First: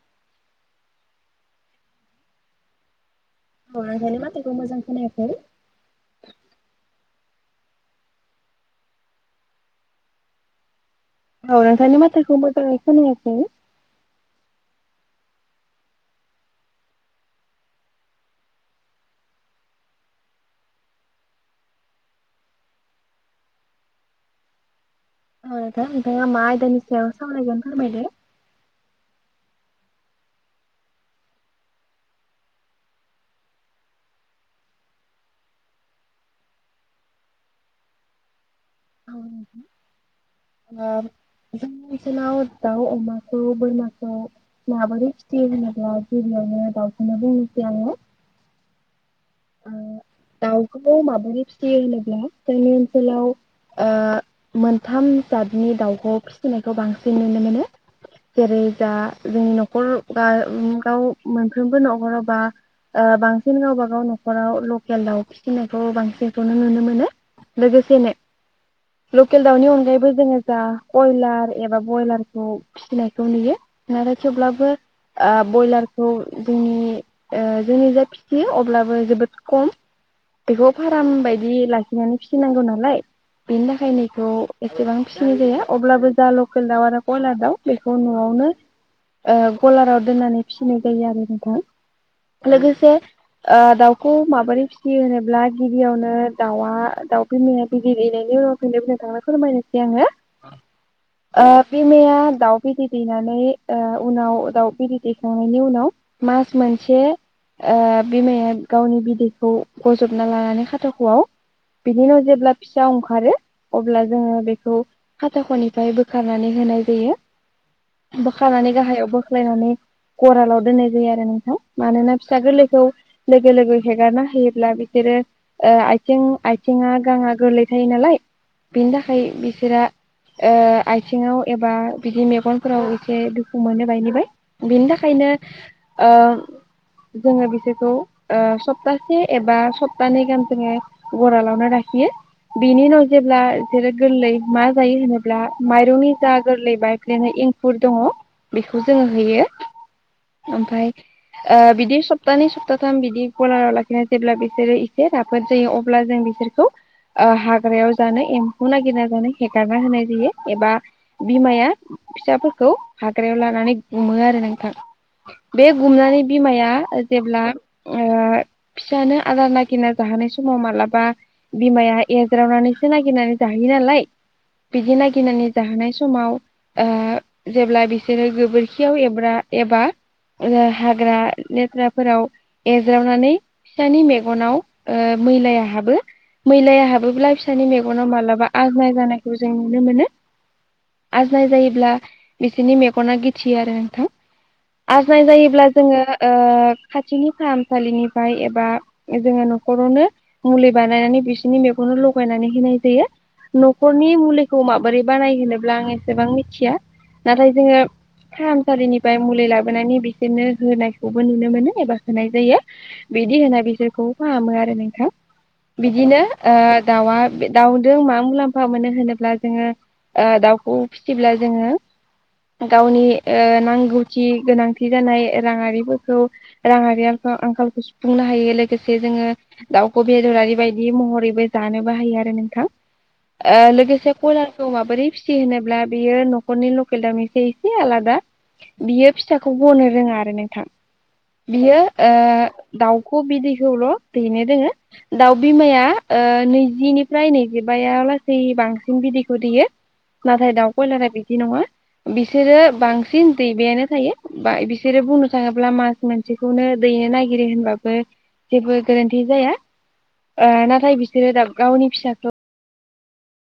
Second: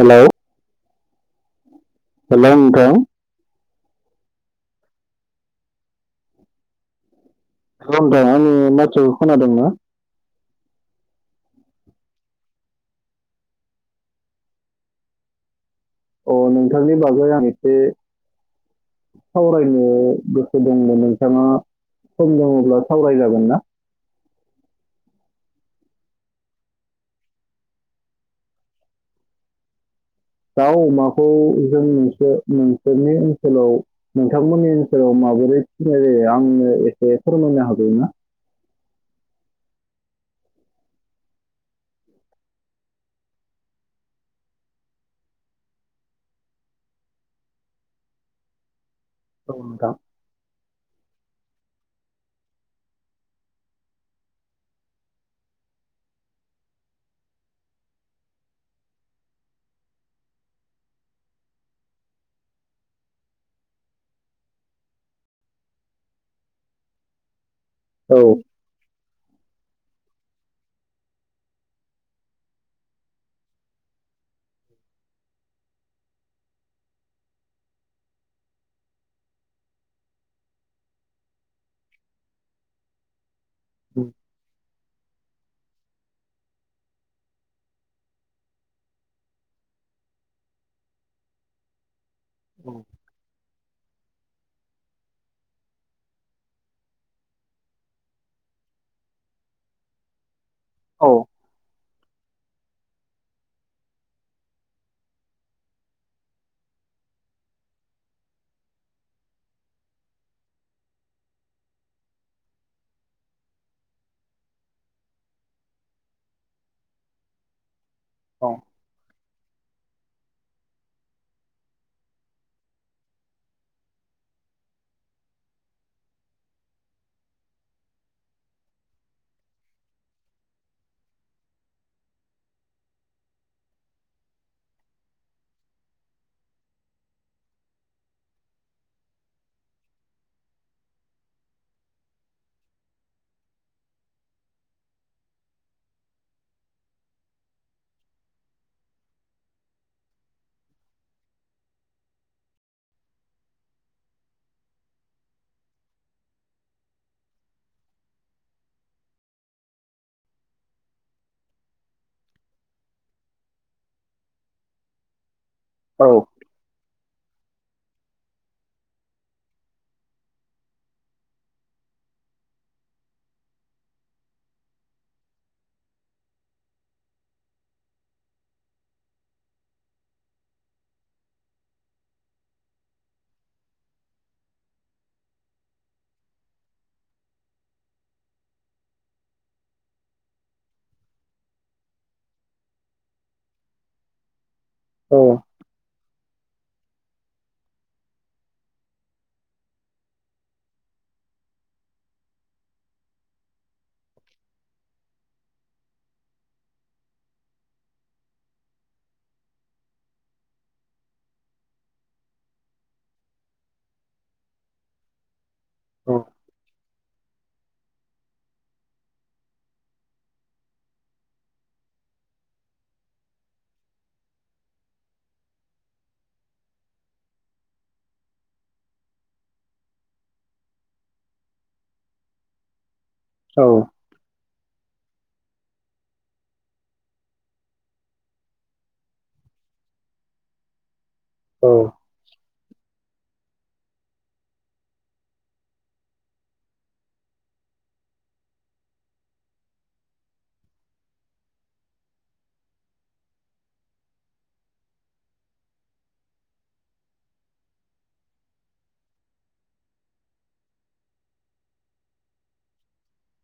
Hello. Hello नोथां। अ नोंथांनि माथोखौ मोजां खोनायाखै? अ नोथां आंनि माथोखौ खोनादोंना? औ नोंथांनि माथोखौ मोजाङै खोनायाखै? अ नोंथांनि बागै आं एसे सावरायनो गोसो दंमोन नोंथाङा सम दङब्ला सावराय जागोन ना? अ नोंथां नोंथांआ मा आयदानि सावाय सावरागोन फोरमायदो। दाउ, अमाखौ जों मोनसे नोंसोरनि ओनसोलाव नोंथांमोननि ओनसोलाव माबोरै फिनाय जायो आंनो एसे फोरमायनो हागोन ना? ओ जोंनि ओनसोलाव दाउ, अमाखौ बोरमाखौ माबोरै फिसियो होनोब्ला गिबियावनो दाउखौनो बुंनोसै आङो। औ नोंथां। खौबो माबोरै फिसियो होनोब्ला जोंनि ओनसोलाव ओ मोन्थाम जादनि दाउखौ फिसिनायखौ बांसिन नुनो मोनो। जेरै जा जोंनि नखर बा गाव मोनफ्रोमबो नखराव ओ बा बांसिन गावबागाव न खराव लकेल दाउ फिसिनायखौ बांसिनखौनो नुनो मोनो। लोगोसेनो औ ल केल दाउनि अनगायैबो जोङो जा कयलार एबा बयलारखौ फिसिनायखौ नुयो। नाथाय थेवब्लाबो ओ बयलारखौ जोंनि ओ जोंनिजाय फिसियो अब्लाबो जोबोद खम। बेखौ फार्म बायदि लाखिनानै फिसिनांगौ नालाय बिनि थाखायनो इखौ एसेबां फिसिनाय जाया अब्लाबो जा लकेल दाउ आरो कयलार दाउ बेखौ ओ नआवनो गलाराव दोननानै फिसिनाय जायो आरो नोंथां। लोगोसे ओ दाउ खौ माबोरै फिसियो होनोब्ला गिबियावनो दाउआ दाउ बिमाया बिदै दैनायनि उनाव फायनो नोंथांनो फोरमायनोसै आङो। औ ओ बिमाया दाउ बिदै दैनानै ओ उनाव दाउ बिदै दैखांनायनि उनाव मास मोनसे ओ बिमाया गावनि बिदैखौ बजबना लानानै खाथाख'आव बिनि उनाव जेब्ला फिसा ओंखारो अब्ला जोङो बेखौ खाथाख'निफ्राय बोखारनानै होनाय जायो। बोखानानै गाहायाव बोख्लायनानै गरालाव दोननाय जायो आरो नोंथां मानोना फिसा गोरलैखौ लोगो लोगो हेगारना होयोब्ला बिसोरो आथिं आथिङा गाङा गोरलै थायो नालाय बिनि थाखाय बिसोरो आथिङाव एबा बिदि मेगनफोराव एसे दुखु मोनो बायनिबाय बिनि थाखायनो जोङो बिसोरखौ। सप्तासे एबा सप्तानै गाहाम जोङो गरालावनो लाखियो बिनि उनाव जेब्ला जेरै गोरलै मा जायो होनोब्ला माइरंनि जा गोरलै बायफ्लेनाय बिदिनो एंखुर दङ बेखौ जोङो हैयो ओमफ्राय बिदि सप्तानै सप्ताथाम। साम बिदि गलाराव लाखिनानै जेब्ला बिसोरो एसे राफोद जायो अब्ला जों बिसोरखौ ओ हाग्रायाव जानो एम्फौ नागिरना जानो हेगारना होनाय जायो एबा बिमाया फिसाफोरखौ हाग्रायाव लानानै गुमो आरो नोंथां। बे औ गुमनानै बिमाया जेब्ला। ओ फिसानो आदार नागिरना जाहोनाय समाव मालाबा बिमाया एज्रावनानैसो नागिरनानै जाहोयो नालाय बिदि नागिरनानै जाहोनाय समाव ओ जेब्ला बिसोरो गोबोरखियाव एब्रा एबा हाग्रा लेथ्राफोराव एज्रावनानै फिसानि मेगनाव ओ मैलाया हाबो मैलाया हाबोब्ला फिसानि मेगनाव माब्लाबा आजनाय जानायखौ जों नुनो मोनो आजनाय जायोब्ला बिसोरनि मेगना गोथियो आरो नोंथां। आजनाय औ जायोब्ला जोङो ओ खाथिनि फाहामसालिनिफ्राय एबा जोङो न'खरावनो मुलि बानायनानै बिसोरनि मेगननो लगायनानै होनाय जायो। न'खरनि मुलिखौ माबोरै बानाय होनोब्ला आं एसेबां मिथिया नाथाय जोङो फाहामसालिनिफ्राय मुलि लाबोनानै बिसोरनो होनायखौबो नुनो मोनो एबा होनाय जायो बिदि होना बिसोरखौ फाहामो आरो नोंथां। औ बिदिनो ओ। दाउआ बे दाउजों मा मुलाम्फा मोनो होनोब्ला जोङो ओ दाउखौ फिसिब्ला जोङो गावनि ओ नांगौथि गोनांथि जानाय राङारिफोरखौ राङारिखाल आंखालखौ सुफुंनो हायो लोगोसे जोङो दाउखौ बेदरारि बायदि महरैबो जानोबो हायो आरो नोंथां। लोगोसे कयलारखौ माबोरै फिसि होनोब्ला बियो न'खरनि लकेल दावनिसे एसे आलादा बियो फिसाखौ गनो रोङा आरो नोंथां। औ बियो ओ दाउ ख' बिदैखौल' दैनो दोङो दाउ बिमाया नैजिनिफ्राय नैजिबाया लासै बांसिन बिदैखौ दैयो नाथाय दाउ कयलारा बिदि नङा बिसोरो बांसिन दैबायानो थायो ब बिसोरो बुंनो थाङोब्ला मास मोनसेखौनो दैनो नागिरो होनबाबो जेबो गोरोन्थि जाया ओ नाथाय बिसोरो दा गावनि फिसाखौ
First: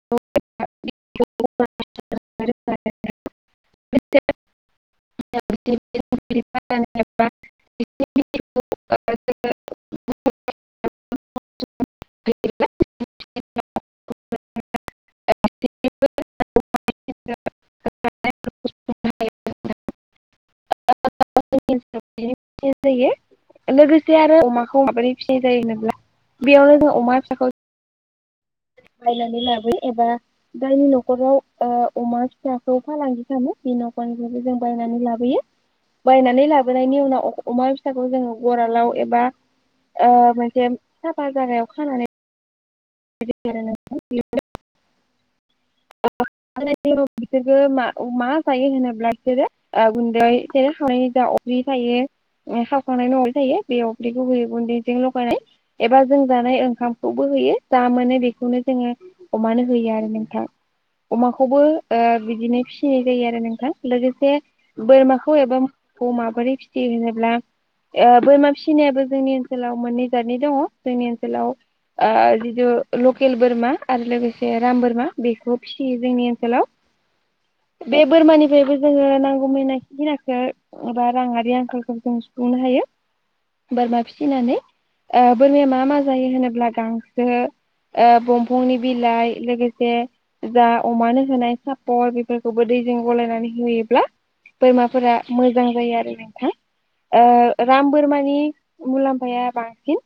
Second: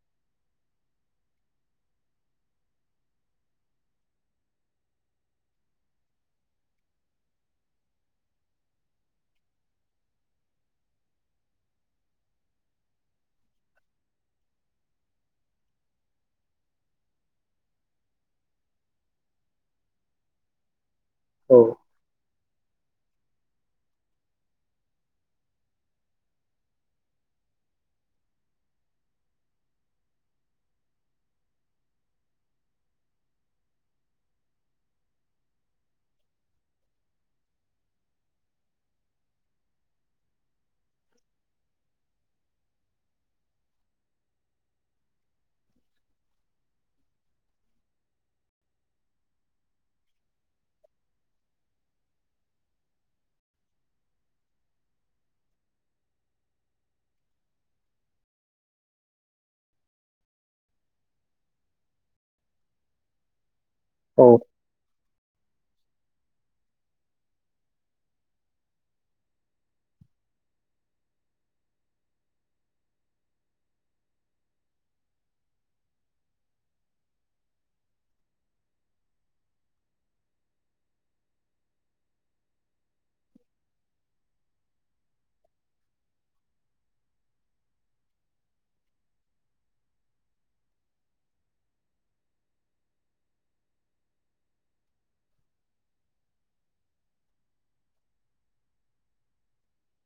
[unintelligible] [unintelligible] [unintelligible] औ फिसिनाय जायो लोगोसे आरो अमाखौ माबोरै फिसिनाय जायो होनोब्ला बेयावनो जों अमा फिसाखौ बायनानै लाबोयो एबा जायनि न'खराव ओ अमा फिसाखौ फालांगि खालामो बे न'खरनिफ्रायबो जों बायनानै लाबोयो बायनानै लाबोनायनि उनाव अमा फिसाखौ जोङो गरालाव एबा ओ मोनसे साफा जागायाव खानानै बिसोर आरो नोंथां बियो औ अ [unintelligible] बिसोरबो मा मा जायो होनोब्ला बिसोरो ओ गुन्दै सेर खावनायनि जा अफ्रि थायो ओ खावखांनायनि थायो बे अफ्रिखौ होयो गुन्दैजों लगायनाय एबा जों जानाय ओंखामखौबो होयो। जा मोनो बेखौनो जोङो अमानो होयो आरो नोंथां अमाखौबो ओ बिदिनो फिसिनाय जायो आरो नोंथां। औ लोगोसे बोरमाखौ एबा अ माबोरै फिसियो होनोब्ला बोरमा फिसिनायाबो जोंनि ओनसोलाव मोननै जादनि दङ जोंनि ओनसोलाव ओ जो लकेल बोरमा आरो लोगोसे राम बोरमा बेखौ फिसियो जोंनि ओनसोलाव, बे बोरमानिफ्रायबो जोङो नांगौ मैना खिनाखौ बा राङारि आंखालखौ जों सुफुंनो हायो, बोरमा फिसिनानै ओ बोरमाया मा मा जायो होनोब्ला गांसो जोङो दंफांनि बिलाइ लोगोसे जा अमानो होनाय सापर बेफोरखौबो दैजों गलायनानै होयोब्ला बोरमाफोरा मोजां जायो आरो नोंथां राम बोरमानि मुलाम्फाया बांसिन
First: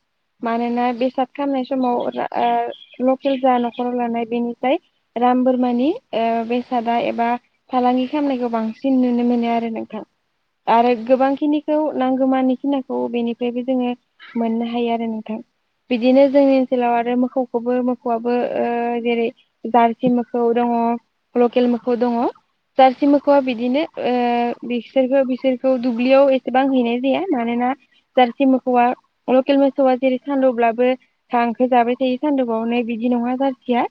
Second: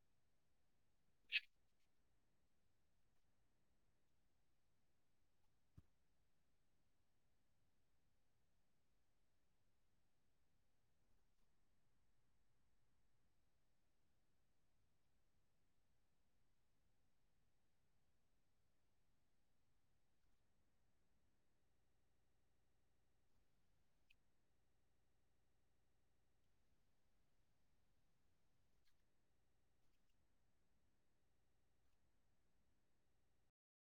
मानोना। बेसाद खाम अ रा ओ लकेल जा न'खराव लानाय बेनिफ्राय राम बोरमानि ओ बेसादा एबा फालांगि खालामनायखौ बांसिन नुनो मोनो आरो नोंथां आरो गोबां खिनिखौ नांगौमानि खिनाखौ बेनिफ्रायबो जोङो मोननो हायो आरो नोंथां बिदिनो जोंनि ओनसोलाव आरो मोखौबो मोखौआबो जेरै जार्सि मोखौ दङ लकेल मोखौ दङ जार्सि मोखौआ बिदिनो ओ बिसोरखौ बिसोरखौ दुब्लियाव एसेबां हैनाय जाया मानोना जार्सि मोखौआ लकेल मोसौआ जेरै सानदौब्लाबो गांसो जाबाय थायो सानदुंफआवनो बिदि नङा जारसिया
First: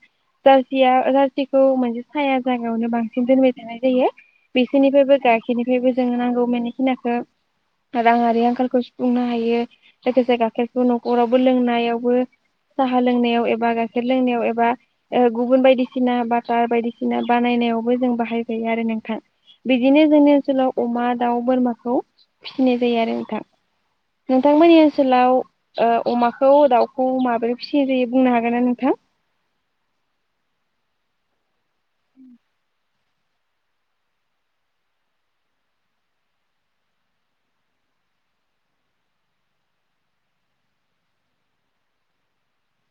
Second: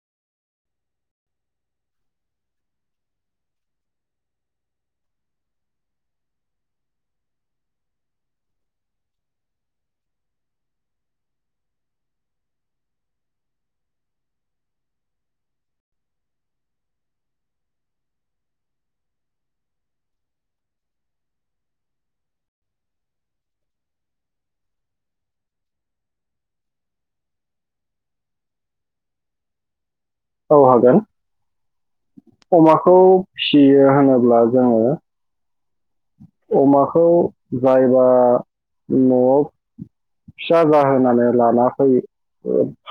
जार्सिया जार्सिखौ मोनसे साया जायगायावनो बांसिन दोनबाय थानाय जायो बिसोरनिफ्रायबो गाइखेरनिफ्रायबो जों नांगौ मानिखिनिखौ राङारि आंखालखौ सुफुंनो हायो लोगोसे गाइखेरखौ न'खरावबो लोंनायावबो। साहा लोंनायाव एबा गाइखेर लोंनायाव एबा ओ गुबुन बायदिसिना बाटार बायदिसिना बानायनायावबो जों बाहाय जायो आरो नोंथां बिदिनो जोंनि ओनसोलाव अमा दाउ बोरमाखौ फिसिनाय जायो आरो नोंथां नोंथांमोननि ओनसोलाव ओ अमाखौ दाउ खौ माबोरै फिसिग्रयो बुंनो हागोन ना नोंथां। औ हागोन। अमा खौ फियो होनोब्ला जोङो। अमाखौ जायबा न'आव फिसा जाहोनानै लाना फै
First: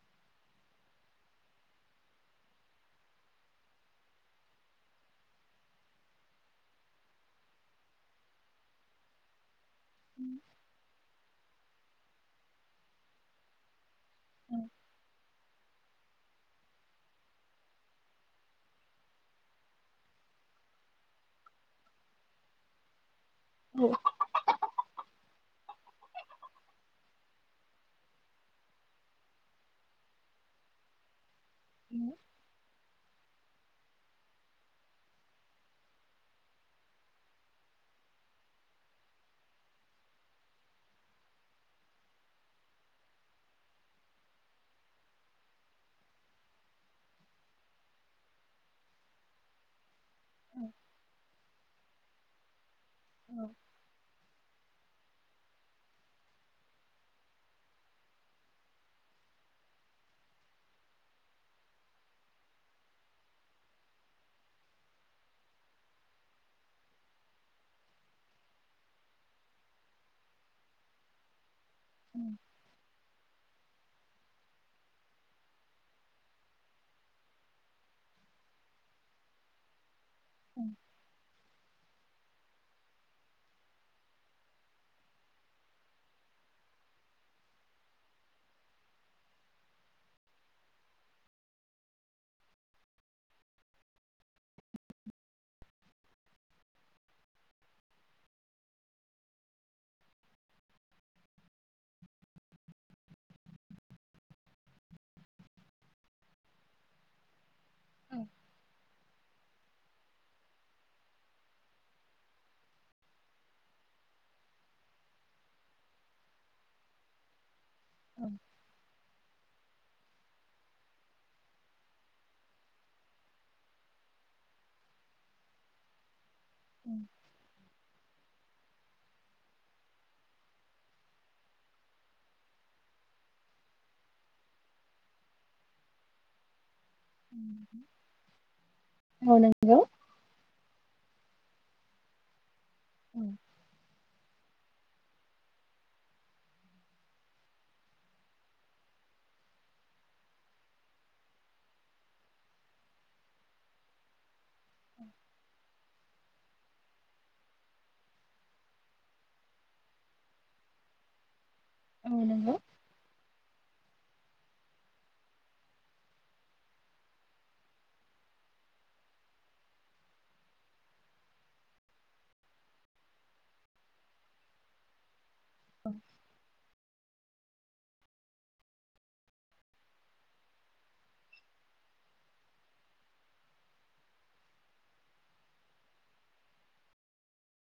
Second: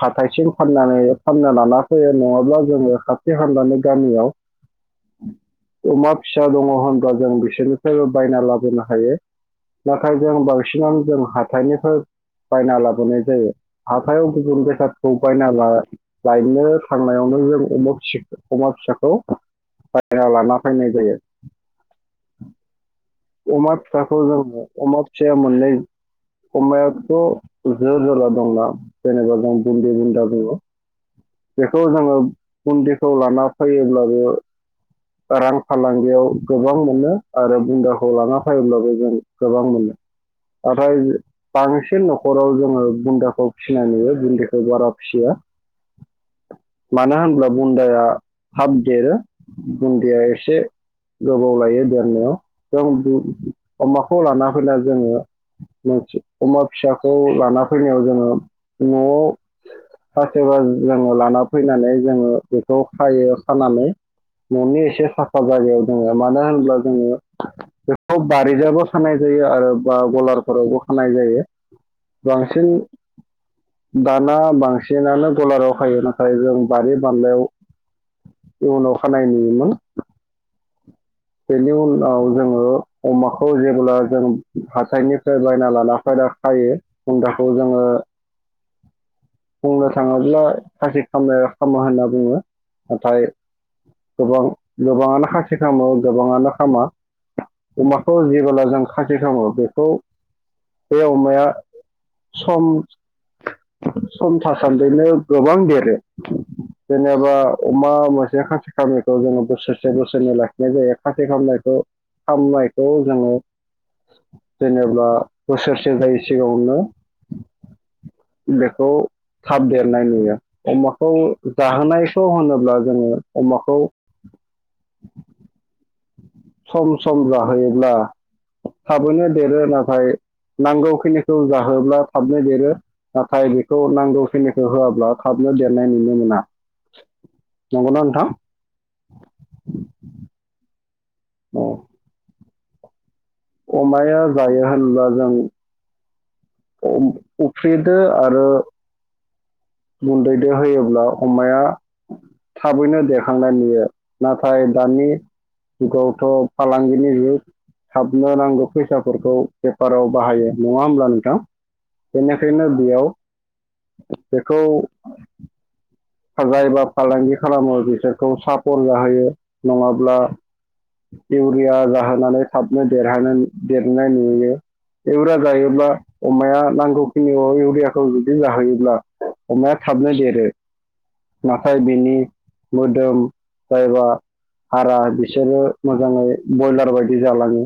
हाथायसिम फाननानै फानना लाना फैयो नङाब्ला जोङो खाथि हानजानि गामियाव अमा फिसा दङ' होनब्लाा जों बिसोर फोरबो बायना लाबोनो हायो। नाथाय जों बांसिनानो जों हाथ हाथायनिफ्राय बायना लाबोनाय जायो। आखायाव गुबुन [unintelligible] बायना लायनो थांनायावनो जों अमा फिसाखो अमा फिसाखौ बायना लाना फैनाय जायो। अमा फिसाखौ जोंनो अमा फिसाया मोननै अमायाथ' जो जोला दंना जेनेबा जों बुदि बुन्दा बुङो। बेखौ जोङो बुन्दिखौ लाना फैयोब्लाबो रां फालांगियाव गोबां मोनो आरो बुन्दाखो खौ लाना फैब्लाबो जों गोबां मोनो नाथाय बांसिन न'खराव जोङो बुन्दाखौ फिसिनाय नुयो बुन्दिखौ बारा फिया मानो होनब्ला बुन्दाया थाब देरो। देहाय एसे लब गोबाव लायो देरनायाव। जों बि अमाखौ लाना फैना जोङो मोन अमा फिसाखौ लाना फैनायाव जोङो न'आव सासेबा जोङो लाना फैनानै जोङो बेखौ खायो खानानै न'नि एसे साफा जायगायाव दोङो मानो होनब्ला जोङो बेखौ बारिजाबो खानाय जायो आरो बा गलारफोरावबो खानाय जायो। बांसिन दाना बांसिनानो गलाराव खायो नाथाय जों बारि बालायाव इयनाव खानाय नुयोमोन। बेनि उन आव जोङो अमाखौ जेब्ला जों हाथायनिफ्राय बायना लाना फायना खायो बुन्दाखौ जोङो बुंनो थाङोब्ला खासि खालामनाय खामो होनना बुङो नाथाय गोबां गोबाङानो खासि खालामो गोबाङानो खामा। अमाखौ जेबोला जों खासि खामो बेखौ बे अमाया सम सम थासान्दिनो गोबां देरो जेनेबा अमा मासे खासि खामो ओ जोङो बोसोरसे बोसोरनै लाखिनाय जायो खासि खामनायखो खामनायखौ जोङो जेनेबा बोसोरसे जायै सिगाङावनो बेखौ थाब देरनाय नुयो अमाखौ जाहोनायखौ होनोब्ला जोङो अमाखौ सम सम जाहोयोब्ला थाबैनो देरो नाथाय नांगौखिनिखौ जाहोब्ला थाबनो देरो नाथाय बेखौ नांगौखिनिखौ होआब्ला थाबनो देरनाय नुनो मोना। नंगौना नोंथां औ नंगौ। औ। उम। अमाया जायो होनब्ला जों अम उफ्रिदो आरो गुन्दैदो होयोब्ला अमाया थाबैनो देखांनाय नुयो नाथाय दानि जुगावथ' फालांगिनि जुग हाबनो नांगौ फैसाफोरखौ बेफाराव बाहायो नङा होमब्ला नोंथां? नंगौ बेनिखायनो बेयाव बेखौ जाय बा फालांगि खालामो बिसोरखौ सापर जाहोयो नङाब्ला इउरिया जाहोनानै थाबनो देरहानो देरनाय नुयो इउरिया जायोब्ला अमाया नांगौ खिनियाव इउरियाखौ जुदि जाहोयोब्ला अमाया थाबनो देरो। नाथाय बिनि मोदोम जायबा हारा बिसोरो मोजाङै बयलार बायदि जालाङो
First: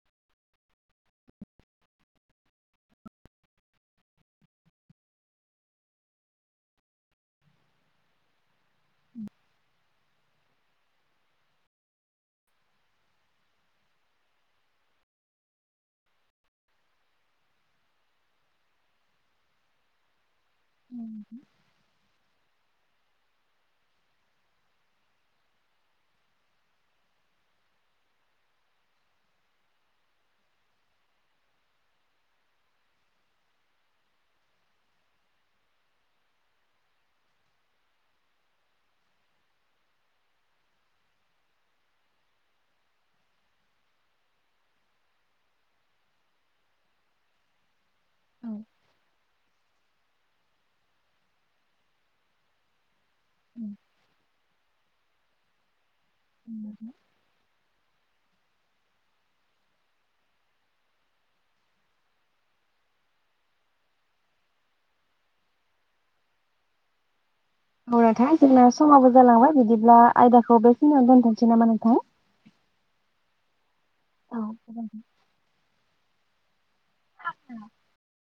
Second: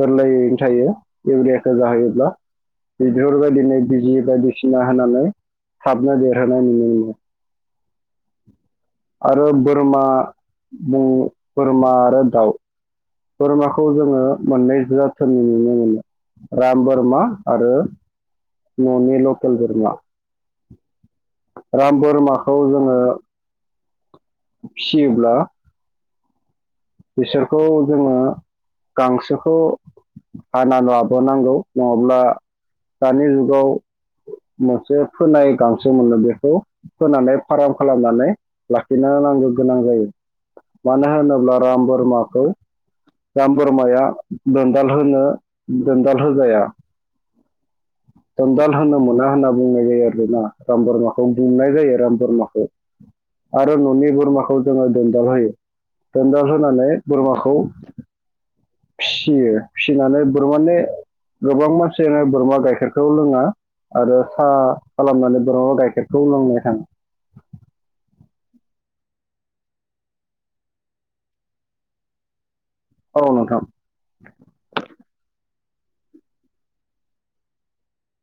गोरलैयैनो थायो इउरियाखौ जाहोयोब्ला बेफोरबायदिनो बिजि बायदिसिना होनानै थाबनो देरहोनाय नुनो मोनो। आरो बोरमा आ म' बोरमा आरो दाउ बोरमाखौ जोङो मोननै जाथोननि नुनो मोनो राम बोरमा आरो न'नि लकेल बोरमा। उम। खौ जोङो फियोब्ला बिसोरखौ जोङो गांसोखौ हाना लाबोनांगौ नङाब्ला दानि जुगाव मोनसे फोनाय गांसो मोनो बेखौ फोनानै फार्म खालामनानै लाखिनो नांगौ गोनां जायो मानो होनोब्ला राम बोरमाखौ राम बोरमाया दोनदाल होनो दोनदाल होजाया। दोन्दाल होनो मोना होनना बुंनाय जायो आरोना राम बोरमाखौ गुमनाय जायो राम बोरमाखौ। आरो न'नि बोरमाखौ जोङो दोनदाल होयो। औ औ। होनानै बोरमाखौ फिसियो फिसिनानै बोरमानि गोबां मानसियानो बोरमा गाइखेरखौ लोङा आरो साहा खालामनानै बोरमा गाइखेरखौ लोंनाय हां औ नोंथां जोंना समाबो जालांबाय बिदिब्ला आयदाखौ बेखिनियाव दोनथ'नोसै नामा नोंथां? औ नोंथां। औ गोजोनथों। [inaudible]